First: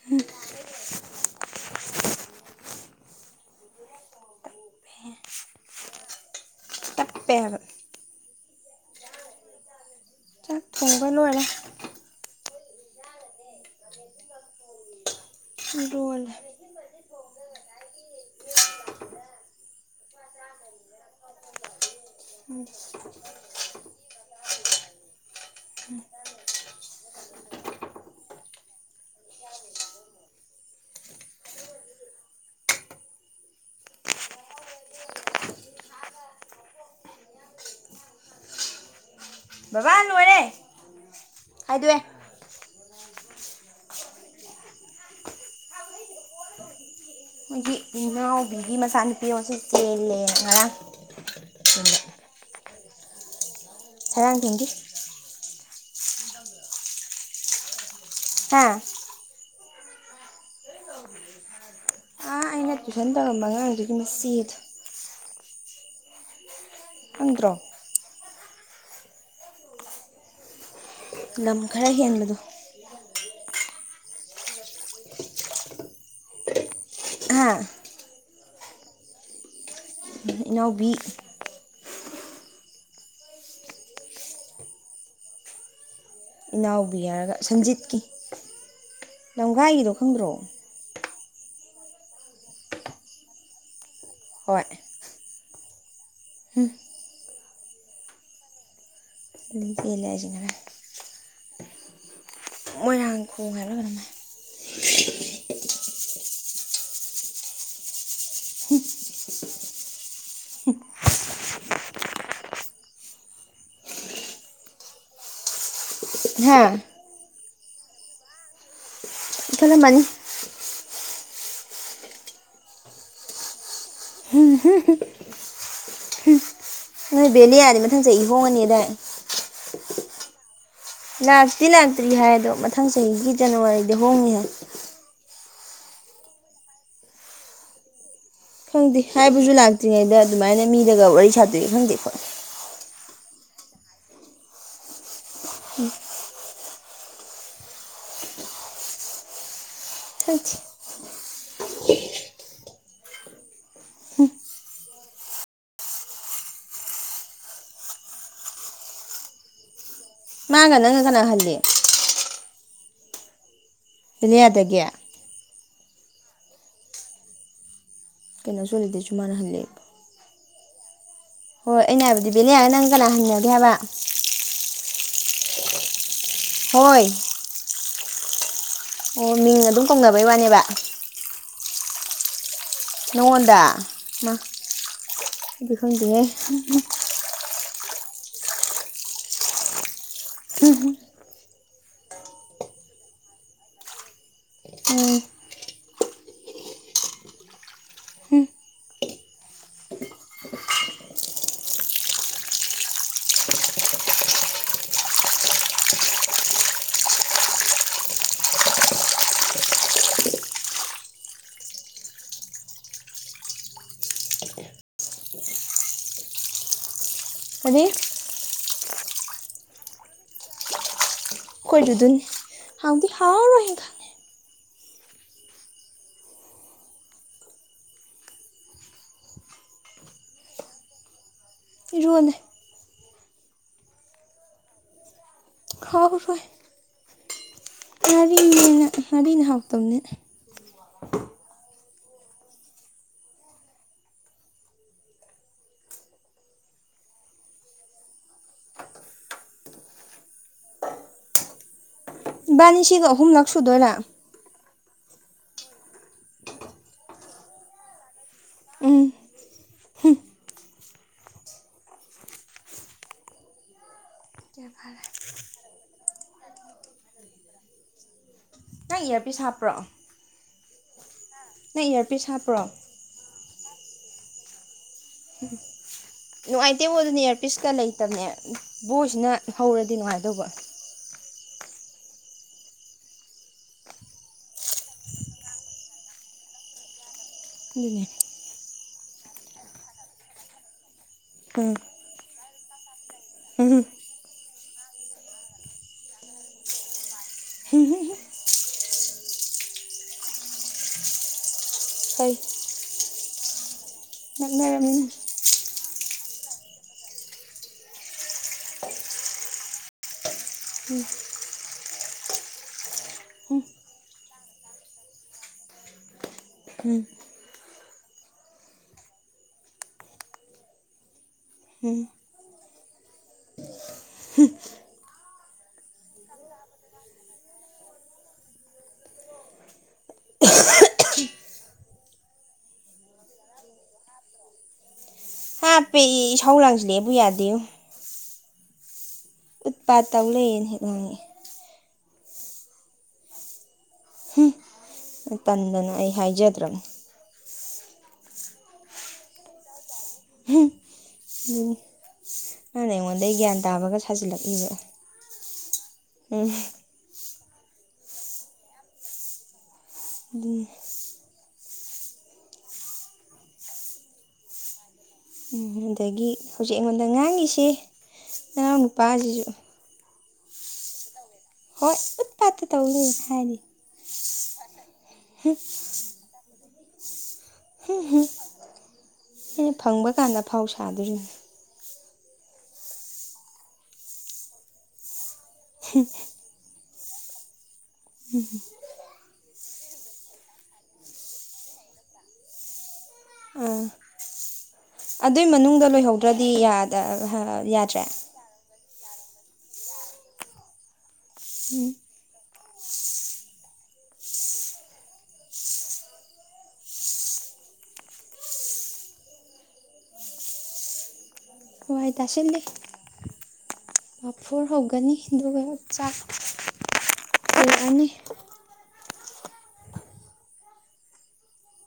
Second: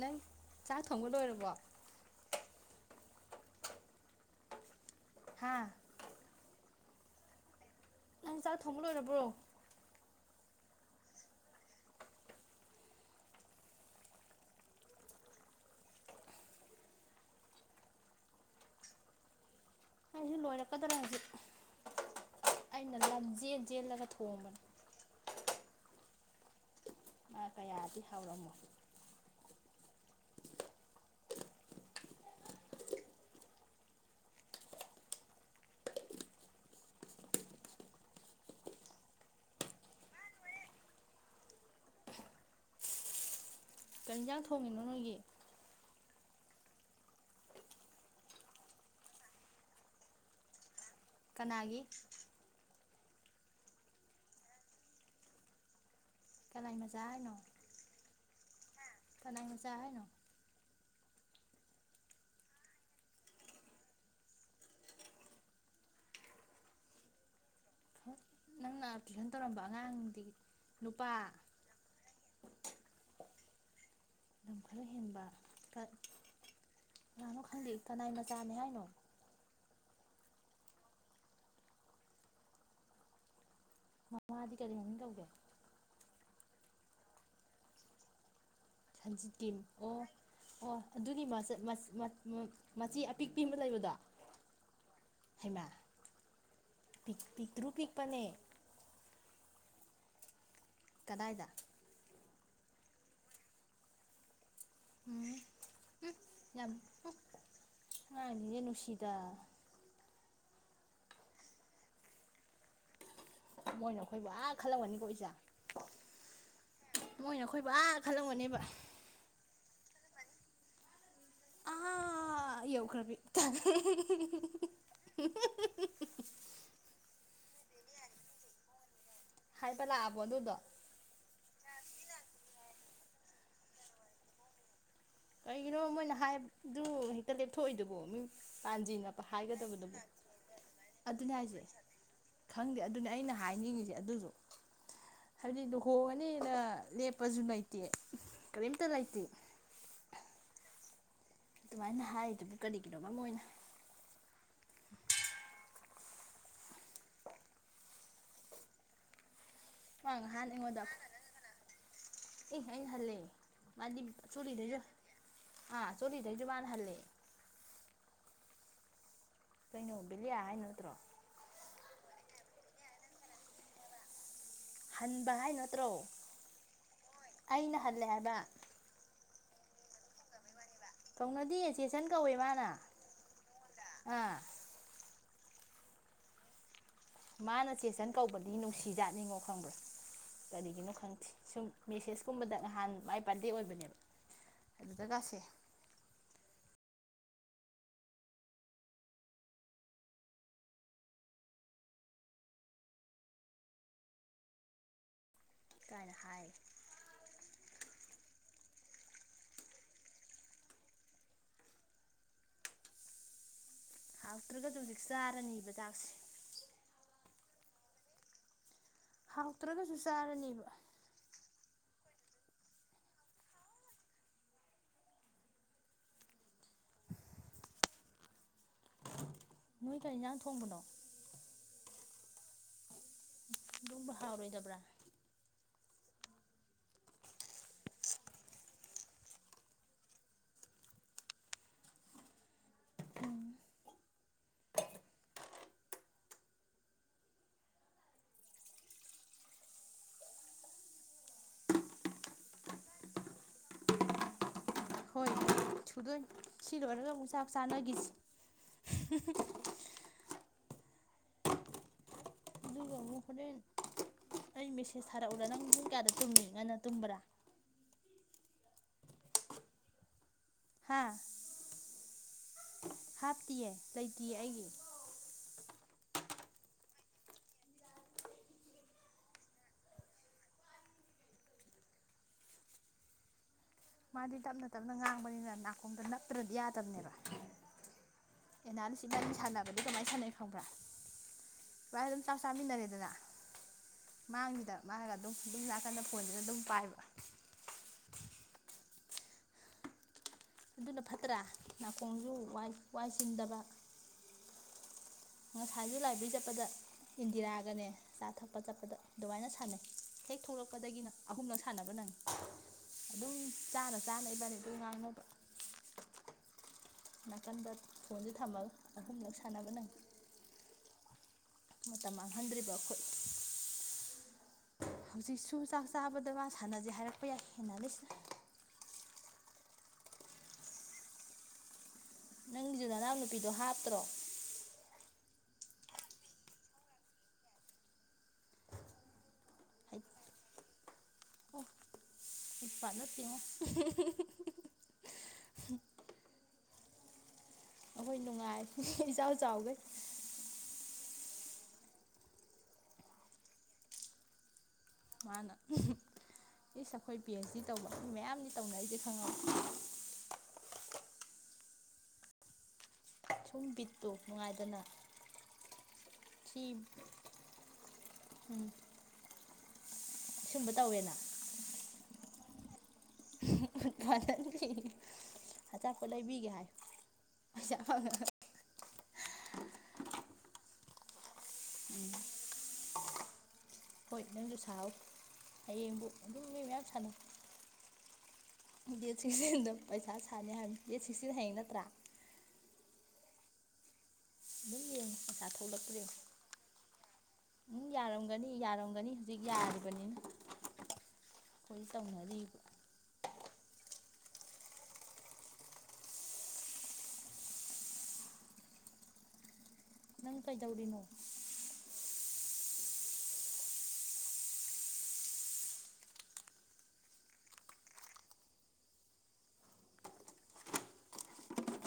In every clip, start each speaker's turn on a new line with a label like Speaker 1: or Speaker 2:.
Speaker 1: ꯅꯪ ꯆꯥꯛ ꯊꯣꯡꯕ ꯂꯣꯏꯔꯕꯣ ꯍꯥꯥ
Speaker 2: ꯆꯞꯄꯦꯜ
Speaker 1: ꯅꯪ ꯆꯥꯛ ꯊꯣꯡꯕ ꯂꯣꯏꯔꯕ꯭ꯔꯣ
Speaker 2: ꯊꯣꯡꯉꯕ ꯅꯦ ꯗꯣꯜ
Speaker 1: ꯑꯩꯁꯨ ꯂꯣꯏꯔꯛꯀꯗ꯭ꯔꯥ ꯍꯥꯏꯁꯤ ꯑꯩꯅ ꯂꯝꯖꯦꯜꯖꯦꯜꯂꯒ ꯊꯣꯡꯕꯅꯦ ꯃꯥ ꯀꯌꯥꯗꯤ ꯍꯧꯥꯎꯔꯝꯃꯣ
Speaker 2: ꯑꯗꯋꯦ
Speaker 1: ꯀꯟꯖꯥꯡ ꯊꯣꯡꯉꯤꯅꯣ ꯅꯣꯏꯒꯤ
Speaker 2: ꯃꯤꯒꯤ ꯃꯆꯥꯅꯨꯄꯤ ꯑꯃꯁꯁꯨ ꯆꯦꯜꯂꯦ ꯉꯔꯥꯡ
Speaker 1: ꯑ
Speaker 2: ꯁꯔꯥꯡ ꯇꯤꯟꯒꯤꯗꯤ
Speaker 1: ꯀꯂꯥꯏ ꯃꯖꯥꯅꯣ
Speaker 2: ꯍꯥꯥ ꯑꯥ ꯑꯩꯅ ꯇꯨꯏꯁꯟ ꯇꯧꯔꯝꯕ ꯑꯉꯥꯡꯗꯨꯒꯤ ꯃꯆꯦꯗ ꯈꯪꯗꯔꯣ
Speaker 1: ꯅꯪꯅꯥ ꯇꯨꯏꯁꯣꯟ ꯇꯧꯔꯝꯕ ꯑꯉꯥꯡ
Speaker 2: ꯂꯝ ꯈꯔ ꯍꯦꯟꯕꯗꯣ
Speaker 1: ꯂꯝꯈꯔ ꯍꯦꯟꯕ ꯀꯅꯥꯅꯣ
Speaker 2: ꯍꯥ
Speaker 1: ꯈꯪꯗꯦ ꯀꯅꯥꯏ ꯃꯥ ꯆꯅꯤ ꯍꯥꯏꯅꯣ
Speaker 2: ꯏꯅꯥꯎꯕꯤ
Speaker 1: ꯃꯃꯥꯗꯤ ꯀꯔꯤ ꯃꯃꯤꯡ ꯀꯧꯒꯦ
Speaker 2: ꯏꯅꯥꯎꯕꯤ ꯍꯥꯏꯔꯒ ꯁꯟꯖꯤꯠꯀꯤ
Speaker 1: ꯖꯤ ꯇ
Speaker 2: ꯂꯝꯒꯥꯏꯒꯤꯗꯣ
Speaker 1: ꯑꯣ
Speaker 2: ꯈꯪꯗ꯭ꯔꯣ
Speaker 1: ꯑꯣ ꯑꯗꯨꯒꯤ ꯃꯆꯦ ꯑꯄꯤꯛ ꯄꯤꯕ ꯂꯩꯕꯗꯣ
Speaker 2: ꯍꯣꯏ
Speaker 1: ꯍꯩꯃꯥ
Speaker 2: ꯍꯝ
Speaker 1: ꯄꯇꯔꯨ ꯄꯤꯛꯄꯅꯦ
Speaker 2: ꯄꯦꯜꯂꯦ ꯍꯥꯏꯁꯤꯅꯦ
Speaker 1: ꯀꯗꯥꯏꯗ
Speaker 2: ꯃꯣꯏꯔꯥꯡ ꯈꯣꯡ ꯍꯥꯏꯕꯔꯥ ꯀꯩꯅꯣꯝ ꯍꯥꯏ
Speaker 1: ꯎꯝ ꯑꯦ ꯑꯉꯥꯡ ꯁꯤꯡꯁꯦ ꯅꯨꯡꯁꯤꯗꯥ ꯃꯣꯏꯅ ꯑꯩꯈꯣꯏ ꯑ ꯈꯜꯂꯝꯛꯒꯅꯤꯀꯣ ꯏꯁꯦ
Speaker 2: ꯍꯥꯥ
Speaker 1: ꯃꯣꯏꯅ ꯑꯩꯈꯣꯏ ꯕ ꯨ ꯑꯥ ꯈꯜꯂꯝꯒꯅꯦꯕ
Speaker 2: ꯈꯜꯂꯝꯃꯅꯤ
Speaker 1: ꯑ ꯌꯧꯈ꯭ꯔꯕꯤ
Speaker 2: ꯅꯣꯏ ꯕꯦꯅꯤꯌꯥ ꯗꯤ ꯃꯊꯪ ꯆꯍꯤ ꯍꯣꯡꯉꯅꯤꯗ
Speaker 1: ꯂꯥꯛ ꯑꯥꯕꯣ ꯑꯗꯨꯗꯨꯗ
Speaker 2: ꯂꯥꯛꯇꯤ ꯂꯥꯛꯇ꯭ꯔꯤ ꯍꯥꯏꯗꯣ ꯃꯊꯪ ꯆꯍꯤꯒꯤ ꯖꯅꯋꯥꯔꯤꯗ ꯍꯣꯡꯉꯤ ꯍꯥꯏ
Speaker 1: ꯀꯩꯒꯤꯅꯣ ꯃꯣꯏꯅ ꯍꯥꯏꯕꯗꯨ ꯍꯦꯛꯇ ꯂꯦꯞꯊꯣꯛꯏꯗꯨꯕꯣ ꯃꯤ
Speaker 2: ꯈꯪꯗꯦ
Speaker 1: ꯄꯥꯟꯖꯤꯅ
Speaker 2: ꯍꯥꯏꯕꯁꯨ
Speaker 1: ꯍꯥꯏꯒꯗꯕꯗꯨꯕꯨ
Speaker 2: ꯂꯥꯛꯇ꯭ꯔꯤꯉꯩꯗ ꯑꯗꯨꯃꯥꯏꯅ ꯃꯤꯗꯒ ꯋꯥꯔꯤ
Speaker 1: ꯑꯗꯨꯅꯦ ꯍꯥꯏꯁꯦ
Speaker 2: ꯁꯥꯗꯣꯏꯒ ꯈꯪꯗꯦ ꯈꯣꯠ
Speaker 1: ꯈꯪꯗꯦ ꯑꯗꯨꯅꯦ ꯑꯩꯅ ꯍꯥꯏꯅꯤꯡꯉꯤꯁꯦ ꯑꯗꯨꯁꯨ ꯍꯥꯏꯕꯗꯤ ꯂꯨꯍꯣꯡꯉꯅꯤꯅ ꯂꯦꯞꯄꯁꯨ ꯂꯩꯇꯦ ꯀꯔꯤꯝꯇ ꯂꯩꯇꯦ
Speaker 2: ꯈꯪꯗꯤ
Speaker 1: ꯑꯗꯨꯃꯥꯏꯅ ꯍꯥꯏꯔꯤꯗꯨꯕꯨ ꯀꯔꯤꯒꯤꯅꯣ ꯑꯃ ꯑꯣꯏꯅ ꯃꯥ ꯅꯍꯥꯟ
Speaker 2: ꯃꯥꯒ ꯅꯪꯉ ꯀꯅꯥ ꯍꯟꯂꯤ
Speaker 1: ꯏ ꯑꯩꯅꯥ ꯍꯜꯂꯦ ꯃꯥꯗꯤ
Speaker 2: ꯕꯦꯂꯤꯌꯥꯗꯒꯤ
Speaker 1: [inaudible] ꯑꯥ [inaudible] ꯍꯥꯏꯜꯂꯦ
Speaker 2: ꯀꯩꯅꯣ [inaudible]
Speaker 1: ꯀꯩꯅꯤ ꯀꯇ꯭ꯔꯣ
Speaker 2: ꯍꯣꯏ ꯑꯩꯅ ꯍꯥꯏꯕꯗꯤ ꯕꯦꯅꯤꯌꯥ ꯒ ꯅꯪ ꯀꯅꯥ ꯍꯪꯅꯒꯦ ꯍꯥꯏꯕ
Speaker 1: ꯍꯟꯕ ꯍꯥꯏ ꯅꯠꯇ꯭ꯔꯣ
Speaker 2: ꯍꯣꯏ
Speaker 1: ꯑꯩꯅꯍꯜꯂꯦ [unintelligible]
Speaker 2: ꯑꯣ ꯃꯤꯡ ꯑꯗꯨꯝ ꯀꯧꯅꯩ ꯋꯥꯅꯦꯕ꯫
Speaker 1: ꯅꯗꯤ ꯆꯦꯆꯟ ꯀꯧꯋꯦ ꯃꯥꯅ꯫
Speaker 2: ꯅꯉꯣꯟꯗ꯫
Speaker 1: ꯑꯥ
Speaker 2: ꯑꯗꯨꯈꯪꯗꯦꯍꯦ꯫
Speaker 1: ꯃꯥꯅ ꯆꯦꯆꯟ ꯀꯧꯕꯗꯤ ꯅꯨꯡꯁꯤꯖꯥꯠꯅꯤꯡꯉꯣ ꯈꯪꯕ꯭ꯔꯥ꯫ ꯀꯔꯤꯒꯤꯅꯣ ꯈꯪꯗꯦ ꯁꯨꯝ꯫ ꯃꯦꯁꯦꯁꯀꯨꯝꯕꯗ ꯅꯍꯥꯟ ꯃꯥꯏ ꯕꯥꯔꯗꯦ ꯑꯣꯏꯕꯅꯦꯕ
Speaker 2: ꯎꯝ
Speaker 1: ꯑꯗꯨꯗꯒꯥꯁꯦ꯫ ꯀꯥꯏꯅ ꯍꯥꯏ꯫ ꯍꯥꯎꯇ꯭ꯔꯒꯁꯨ ꯍꯧꯖꯤꯛ ꯆꯥꯔꯅꯤꯕ ꯆꯥꯛꯁꯦ꯫
Speaker 2: ꯑꯗꯩ
Speaker 1: ꯍꯥꯎꯇ꯭ꯔꯒꯁꯨ ꯆꯥꯔꯅꯦꯕ꯫
Speaker 2: ꯈꯣꯏꯖꯨꯗꯨꯅꯤ ꯍꯥꯎꯗꯤ ꯍꯥꯎꯔꯣꯏꯍꯦ ꯈꯪꯉꯦ꯫
Speaker 1: ꯅꯣꯏ ꯀꯩ ꯏꯟꯖꯥꯡ ꯊꯣꯡꯕꯅꯣ꯫
Speaker 2: ꯏꯔꯣꯜꯂꯦ꯫
Speaker 1: ꯏꯔꯣꯝꯕ ꯍꯥꯥꯎꯔꯣꯏꯗꯕ꯭ꯔ꯫
Speaker 2: ꯍꯥꯎꯔꯣꯏ ꯉꯥꯔꯤꯅꯦꯅ ꯉꯔꯤꯅ ꯍꯥꯎꯇꯝꯅꯦ꯫ ꯏꯕꯥꯅꯤ ꯁꯤꯒ ꯑꯍꯨꯝꯂꯛ ꯁꯨꯗꯣꯏꯔꯥ꯫
Speaker 1: ꯍꯣꯏ ꯁꯨꯗꯣꯏꯅꯦ ꯁꯤ ꯂꯣꯏꯔꯒ ꯑꯃꯨꯛ ꯆꯥꯛ ꯆꯥꯅꯈꯤꯁꯤ꯫
Speaker 2: ꯎꯝ
Speaker 1: ꯑꯗꯨꯒ ꯑꯃꯨꯛ ꯍꯣꯔꯦꯟ ꯑꯩ ꯃꯦꯁꯦꯁ ꯊꯥꯔꯛꯎꯔꯥ ꯅꯪ ꯄꯨꯡ ꯀꯌꯥꯗ ꯇꯨꯝꯃꯤ ꯉꯟꯅ ꯇꯨꯝꯕ꯭ꯔꯥ꯫
Speaker 2: ꯅꯪ ꯏꯌꯥꯔꯄꯤꯁ ꯍꯥꯞꯄ꯭ꯔꯣ꯫
Speaker 1: ꯍꯥꯥ꯫
Speaker 2: ꯅꯪ ꯏꯌꯥꯔꯄꯤꯁ ꯍꯥꯞꯄ꯭ꯔꯣ꯫
Speaker 1: ꯍꯥꯞꯇꯤꯌꯦ ꯂꯩꯇꯤꯌꯦ ꯑꯩꯒꯤ꯫
Speaker 2: ꯅꯨꯡꯉꯥꯏꯇꯦꯕꯣ ꯑꯗꯨꯅꯦ ꯏꯌ꯭ꯔꯄꯤꯁꯀ ꯂꯩꯇꯕꯅꯦ ꯕꯣꯏꯁꯤꯅ ꯍꯧꯔꯗꯤ ꯅꯨꯡꯉꯥꯏꯗꯧꯕ꯫
Speaker 1: ꯃꯥꯗꯤ ꯇꯞꯅ ꯇꯞꯅ ꯉꯥꯡꯕꯅꯤꯅ ꯅꯥꯀꯣꯡꯗ ꯅꯞꯇ꯭ꯔꯗꯤ ꯌꯥꯗꯕꯅꯦꯕ꯫
Speaker 2: ꯑꯗꯨꯅꯦ꯫
Speaker 1: ꯅꯥꯜꯁ ꯏꯕꯥꯅꯤ ꯁꯥꯟꯅꯕꯗꯤ ꯀꯃꯥꯏꯅ ꯁꯥꯟꯅꯩ ꯈꯪꯕ꯭ꯔꯥ꯫ ꯋꯥꯏ ꯑꯗꯨꯝ ꯆꯥ ꯆꯥꯃꯤꯟꯅꯔꯦꯗꯅ꯫
Speaker 2: ꯎꯝ꯫
Speaker 1: ꯑꯉꯥꯡꯁꯤꯗ ꯃꯥꯒ ꯑꯗꯨꯝ ꯑꯗꯨꯝ ꯅꯥꯀꯥꯟꯗ ꯐꯣꯟꯁꯤꯗ ꯑꯗꯨꯝ ꯄꯥꯏꯕ꯫
Speaker 2: ꯎꯝ
Speaker 1: ꯑꯗꯨꯅ ꯐꯠꯇ꯭ꯔꯥ꯫ ꯅꯥꯀꯣꯡꯖꯨ
Speaker 2: ꯐꯩ
Speaker 1: ꯋꯥꯏ ꯋꯥꯏꯆꯤꯟꯗꯕ꯫
Speaker 2: ꯅꯛꯅꯔꯝꯅꯤꯅ꯫
Speaker 1: ꯅꯍꯥꯟꯁꯨ ꯂꯥꯏꯕ꯭ꯔꯦꯔꯤ ꯆꯠꯄꯗ ꯏꯟꯗꯤꯔꯥꯒꯅꯦ ꯆꯥ ꯊꯛꯄ ꯆꯠꯄꯗ ꯑꯗꯨꯃꯥꯏꯅ ꯁꯥꯟꯅꯩ ꯍꯦꯛ ꯊꯣꯛꯂꯛꯄꯗꯒꯤꯅ ꯑꯍꯨꯝꯂꯛ ꯁꯥꯟꯅꯕ ꯅꯪꯉꯤ ꯑꯗꯨꯝ ꯆꯥꯅ ꯆꯥꯅ ꯏꯕꯥꯅꯤ ꯑꯗꯨ ꯉꯥꯡꯅꯕ꯫
Speaker 2: ꯎꯝ
Speaker 1: ꯅꯥꯀꯥꯟꯗ ꯐꯣꯟꯁꯤ ꯊꯝꯃꯒ ꯑꯍꯨꯂꯛ ꯁꯥꯟꯅꯕ ꯅꯪꯉꯦ꯫
Speaker 2: ꯎꯝ
Speaker 1: ꯃꯇꯝ ꯃꯥꯡꯍꯟꯗ꯭ꯔꯤꯕ ꯑꯩꯈꯣꯏ꯫ ꯍꯧꯖꯤꯛꯁꯨ ꯆꯥꯛ ꯆꯥꯕꯗ ꯃꯥ ꯁꯥꯟꯅꯖꯦ ꯍꯥꯏꯔꯛꯄ ꯌꯥꯏ ꯑꯦꯅꯥꯂꯤꯁꯅ꯫ ꯅꯪꯒꯤꯁꯨ ꯅꯅꯥꯎ ꯅꯨꯄꯤꯗꯣ ꯍꯥꯞꯇ꯭ꯔꯣ꯫
Speaker 2: ꯍꯥꯄꯦ ꯏꯁꯧ ꯂꯥꯡꯁꯜꯂꯦꯕꯨ ꯌꯥꯗꯦꯕꯨ꯫ ꯎꯠꯄꯠꯇ ꯇꯧ ꯂꯩꯌꯦꯅ ꯍꯦꯛ ꯉꯥꯡꯉꯛꯑꯦ꯫
Speaker 1: ꯎꯠꯄꯥꯠ ꯅꯠꯇꯦꯉꯣ꯫
Speaker 2: ꯍꯨ ꯇꯟꯗꯅ ꯑꯩ ꯍꯥꯏꯖꯗ꯭ꯔꯕꯅꯦ꯫
Speaker 1: ꯑꯩꯈꯣꯏ ꯅꯨꯡꯉꯥꯏ ꯏꯆꯥꯎ ꯆꯥꯎꯈꯩ꯫
Speaker 2: ꯑꯗꯨ ꯃꯥꯥꯟꯅ ꯑꯩꯉꯣꯟꯗ ꯒ꯭ꯌꯥꯟ ꯇꯥꯕꯒ ꯁꯥꯖꯤꯜꯂꯛꯏꯕ
Speaker 1: ꯃꯥꯅ
Speaker 2: ꯎꯝ
Speaker 1: ꯁꯏ ꯑꯩꯈꯣꯏ ꯄꯤ ꯑꯦꯁ ꯗꯤ ꯇꯧꯕ ꯃꯤ ꯃꯌꯥꯝꯗꯤ ꯇꯧꯅ ꯔꯤꯁꯦ ꯈꯪꯉꯕ
Speaker 2: ꯎꯝ
Speaker 1: ꯁꯨꯝ ꯕꯤꯠꯇꯨ ꯅꯨꯡꯉꯥꯏꯗꯅ
Speaker 2: ꯎꯝ ꯑꯗꯒꯤ
Speaker 1: ꯁꯤ
Speaker 2: ꯍꯧꯖꯤꯛ ꯑꯩꯉꯣꯟꯗ ꯉꯥꯡꯉꯁꯤ ꯅꯅꯥꯎ ꯅꯨꯄꯥꯁꯤꯁꯨ
Speaker 1: ꯁꯨꯝꯕ ꯇꯧꯋꯦꯅ
Speaker 2: ꯍꯣꯏ ꯎꯠꯄꯠ
Speaker 1: ꯑꯆꯥꯄꯣꯠ ꯂꯩꯕꯤꯒꯦ ꯍꯥꯏꯑꯣ
Speaker 2: ꯍꯨꯝ ꯑꯩꯅ ꯐꯪꯕ ꯀꯥꯟꯗ ꯑꯐꯥꯎ ꯁꯥꯗꯣꯏꯅꯤ
Speaker 1: ꯎꯝ ꯍꯣꯏ ꯅꯪꯁꯨ ꯁꯥꯎꯑꯣ ꯍꯌꯦꯡꯕꯨ ꯑꯗꯨꯝ ꯃꯤ ꯃꯌꯥꯝ ꯁꯥꯟꯅ ꯗꯦꯠ ꯁꯤꯁꯇꯤꯟꯗ ꯊꯗ ꯄꯩꯁꯥ ꯁꯥꯅꯤ ꯍꯥꯏꯕ ꯅꯦ ꯗꯦꯠ ꯁꯤꯛꯁꯇꯤꯟ ꯍꯌꯦꯡ ꯅꯠꯇ꯭ꯔꯥ
Speaker 2: ꯑ
Speaker 1: ꯑꯗꯨꯝ ꯌꯦꯡꯉꯣ
Speaker 2: ꯑꯗꯨꯏ
Speaker 1: ꯄꯩꯁꯥ
Speaker 2: ꯃꯅꯨꯡꯗ
Speaker 1: ꯊꯣꯛꯂꯛꯄ꯭ꯔꯥ ꯌꯦꯡꯉꯣ
Speaker 2: ꯂꯣꯏꯍꯧꯗ꯭ꯔꯗꯤ
Speaker 1: ꯑꯗꯨꯝ
Speaker 2: ꯌꯥꯗ꯭ꯔꯦ
Speaker 1: ꯌꯥꯔꯝꯒꯅꯤ ꯌꯥꯔꯝꯒꯅꯤ ꯍꯧꯖꯤꯛ ꯌꯥꯔꯕꯅꯤ
Speaker 2: ꯎꯝ
Speaker 1: ꯑꯩꯁꯨ ꯇꯧꯅꯤꯡꯉꯥꯏꯑꯦ ꯅꯪ ꯀꯩꯗꯧꯔꯤꯅꯣ
Speaker 2: ꯋꯥꯏ ꯇꯁꯤꯜꯂꯤ ꯉꯐꯣꯔ ꯍꯧꯒꯅꯤ ꯑꯗꯨꯒ ꯆꯥꯛ ꯊꯣꯡꯑꯅꯤ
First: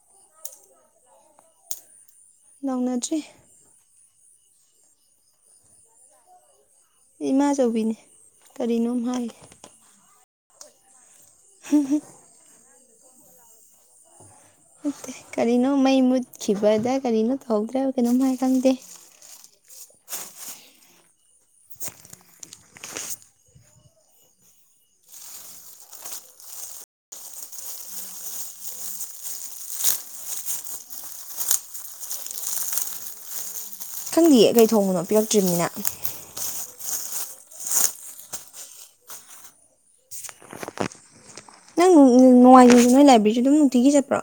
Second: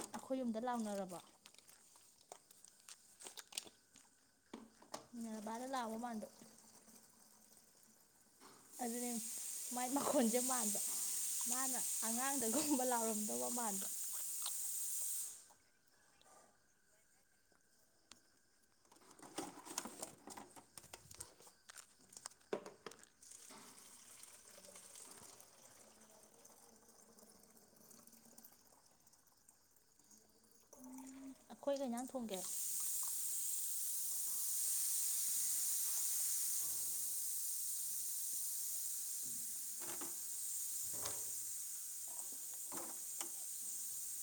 Speaker 1: ꯑꯩꯈꯣꯏ ꯌꯨꯝꯗ ꯂꯥꯎꯅꯔꯕꯣ
Speaker 2: ꯂꯧꯅꯗ꯭ꯔꯤ
Speaker 1: ꯅꯔꯕꯔ ꯂꯥꯎꯕ ꯃꯟꯕ
Speaker 2: ꯏꯃꯥ ꯆꯧꯅꯦ
Speaker 1: ꯑꯗꯨꯅꯦ ꯃꯥꯏ ꯃꯈꯣꯜ ꯈꯣꯟꯖꯦ ꯃꯥꯟꯗ ꯃꯥꯅ ꯑꯉꯥꯡꯗꯒ ꯕ ꯂꯥꯎꯔꯝꯗꯧꯕ ꯃꯥꯟꯕ
Speaker 2: ꯅꯠꯇꯦ ꯀꯔꯤꯅꯣ ꯃꯩ ꯃꯨꯠꯈꯤꯕꯗ ꯀꯔꯤꯅꯣ ꯇꯧꯍꯧꯗ꯭ꯔꯦꯕ ꯀꯩꯅꯅꯣꯝꯃ ꯈꯪꯗꯦ
Speaker 1: ꯑꯩꯈꯣꯏ ꯀꯔꯤ ꯏꯟꯖꯡ ꯊꯣꯡꯒꯦ
Speaker 2: ꯈꯪꯗꯦꯌꯦ ꯀꯩ ꯊꯣꯡꯕꯅꯣ ꯄꯤꯔꯛꯇ꯭ꯔꯤꯕꯅꯤꯅ ꯅꯣꯡꯃꯥꯏꯖꯤꯡꯗꯁꯨ ꯅꯣꯏ ꯂꯥꯏꯕꯦꯔꯤꯁꯁꯨ ꯑꯗꯨꯝ ꯅꯨꯡꯇꯤꯒꯤ ꯆꯠꯄ꯭ꯔꯣ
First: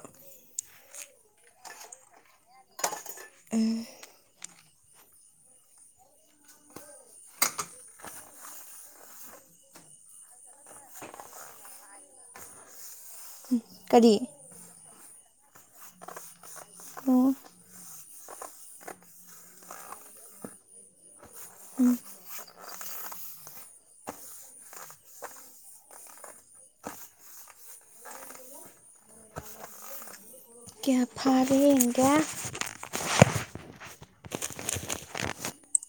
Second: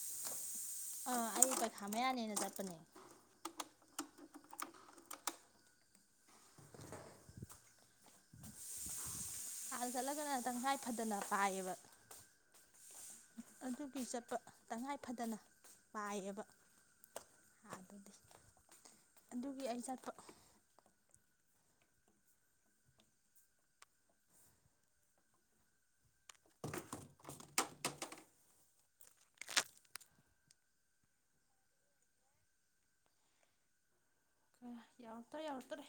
Speaker 1: ꯑꯗꯨ ꯄꯩꯈꯥ ꯃꯌꯥꯅꯦꯅ ꯆꯠꯄꯅꯦ ꯍꯥꯟꯅ ꯆꯠꯂꯒꯅ ꯇꯉꯥꯏ ꯐꯗꯅ ꯄꯥꯏꯌꯦꯕ ꯑꯗꯨꯒꯤ
Speaker 2: ꯀꯔꯤ
Speaker 1: ꯆꯠꯄ ꯇꯉꯥꯏ ꯐꯗꯅ ꯄꯥꯏꯌꯦꯕ
Speaker 2: ꯑꯣ
Speaker 1: ꯑꯗꯨꯒꯤ ꯑꯩ ꯆꯠꯄ
Speaker 2: ꯌꯦꯡꯒ‌ꯦ
Speaker 1: ꯌꯥꯎꯇ‌ꯣꯔ‌ꯦ ꯌꯥꯎꯔꯛꯇ‌ꯣꯔꯦ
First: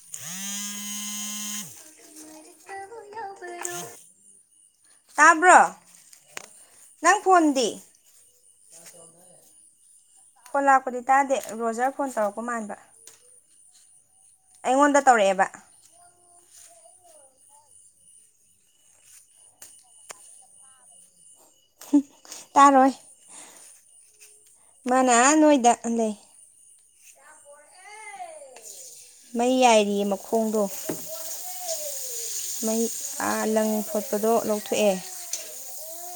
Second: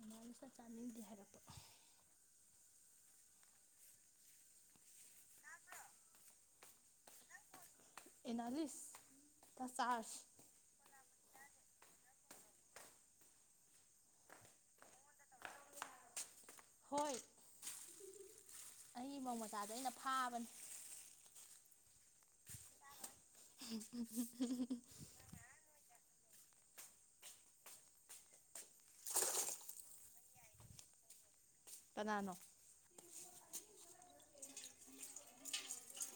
Speaker 1: ꯑꯦꯅꯥꯂꯤꯁꯇ ꯆꯥꯅꯤꯡꯗꯦ ꯍꯥꯏꯔꯛꯄ
Speaker 2: ꯇꯥꯕ꯭ꯔꯣ ꯅꯪ ꯐꯣꯟꯗꯤ
Speaker 1: ꯑꯦꯅꯥꯂꯤꯁ ꯆꯥꯔꯥꯁꯤ
Speaker 2: ꯍꯣꯟ ꯂꯥꯛꯄꯗꯤ ꯇꯥꯗꯦ ꯔꯣꯖꯔ ꯐꯣꯟ ꯇꯧꯔꯛꯄ ꯃꯥꯟꯕ ꯑꯩꯉꯣꯟꯗ ꯇꯧꯔꯛꯑꯦꯕ
Speaker 1: ꯍꯣꯏ ꯑꯩꯒꯤ ꯃꯧ ꯃꯆꯥꯗꯣ ꯑꯩꯅ ꯐꯥꯕꯅꯦ
Speaker 2: ꯇꯥꯔꯣꯏ
Speaker 1: [inaudible]
Speaker 2: ꯃꯥꯅꯥ ꯅꯣꯏꯗꯥꯛ ꯂꯩ ꯃꯩ ꯌꯥꯏꯔꯤꯌꯦ ꯃꯈꯣꯡꯗꯣ
Speaker 1: ꯀꯅꯥꯅꯣ
Speaker 2: ꯃꯩ ꯂꯪ ꯐꯣꯠꯄꯗꯣ ꯂꯧꯊꯣꯛꯑꯦ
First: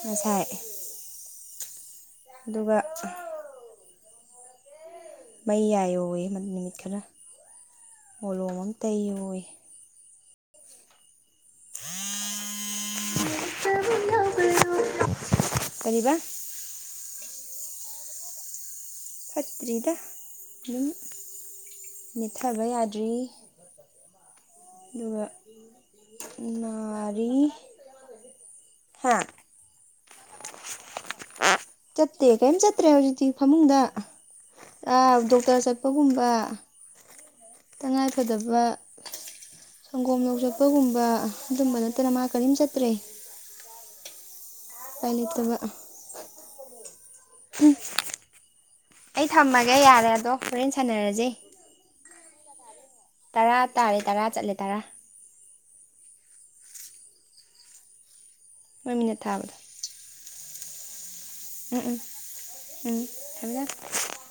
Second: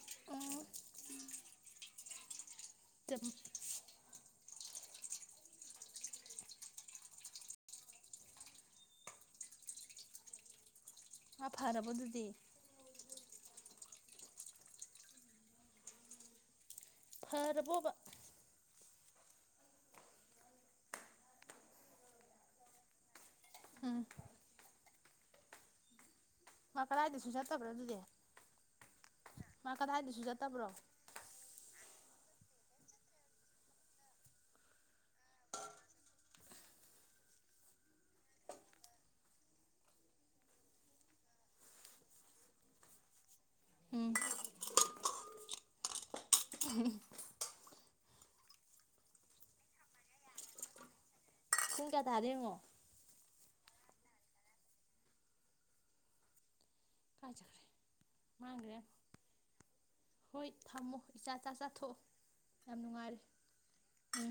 Speaker 2: ꯉꯁꯥꯏ
Speaker 1: ꯎꯝ
Speaker 2: ꯚ ꯆ ꯃꯩ ꯌꯥꯏꯌꯣꯏ ꯅꯨꯃꯤꯠ ꯈꯔ ꯃꯣꯂꯣꯝ ꯑꯝꯇ ꯌꯣꯏ
Speaker 1: ꯡꯈꯔꯥ ꯐꯔꯕꯣ ꯑꯗꯨꯗꯤ
Speaker 2: ꯀꯔꯤꯕ
Speaker 1: ꯐꯔꯕꯣꯕ
Speaker 2: ꯐꯠꯇ꯭ꯔꯤꯗ ꯑꯗꯨꯝ ꯅꯦꯠꯊꯕ ꯌꯥꯗ꯭ꯔꯤ
Speaker 1: ꯎꯝ
Speaker 2: ꯑꯗꯨꯒ ꯅꯥꯔꯤ
Speaker 1: ꯥꯏꯗꯤꯁ ꯆꯠꯇ ꯄ꯭ꯔꯣ ꯑꯗꯨꯗ
Speaker 2: ꯍꯥ
Speaker 1: ꯔꯥꯏꯁ ꯂꯨꯖꯇꯕ꯭ꯔꯣ
Speaker 2: ꯆꯠꯇꯦ ꯀꯔꯤꯝ ꯆꯠꯇ꯭ꯔꯦ ꯍꯧꯖꯤꯛꯇꯤ ꯐꯃꯨꯡꯗ ꯗꯣꯛꯇꯔ ꯆꯠꯄꯒꯨꯝꯕ ꯇꯉꯥꯏꯐꯗꯕ ꯁꯪꯒꯣꯝ ꯌꯧ ꯆꯠꯄꯒꯨꯝꯕ ꯑꯗꯨꯝꯕ ꯅꯠꯇꯅ ꯃꯥ ꯀꯔꯤꯝ ꯆꯠꯇ꯭ꯔꯦ
Speaker 1: ꯎꯝ
Speaker 2: ꯄꯥꯏꯂꯦꯠꯇꯨꯒ ꯎ ꯑꯩ ꯊꯝꯃꯒꯦ ꯌꯥꯔꯦ ꯑꯗꯣ ꯍꯣꯔꯦꯟ ꯁꯥꯟꯅꯔꯁꯦ
Speaker 1: ꯄꯨꯡ ꯀꯌꯥ ꯇꯥꯔꯦ ꯌꯦꯡꯉꯣ
Speaker 2: ꯇꯔꯥ ꯇꯥꯔꯦ ꯇꯔꯥ ꯆꯠꯂꯦ ꯇꯔꯥ
Speaker 1: ꯀꯥꯖꯔꯤ
Speaker 2: ꯍꯣꯏꯃꯤꯟꯅ ꯊꯥꯕꯗ
Speaker 1: ꯍ‌ꯣꯏ ꯊꯝꯃꯣ ꯏꯆꯥ ꯆꯥ
Speaker 2: ꯎꯝ
Speaker 1: ꯆꯥꯊꯣꯛꯑꯣ
Speaker 2: ꯎꯝ
Speaker 1: ꯌꯥꯝ
Speaker 2: ꯎꯝ
Speaker 1: ꯅꯨꯡꯉꯥꯏꯔꯦ
Speaker 2: ꯊꯝ ꯊꯝ
Speaker 1: ꯎꯝ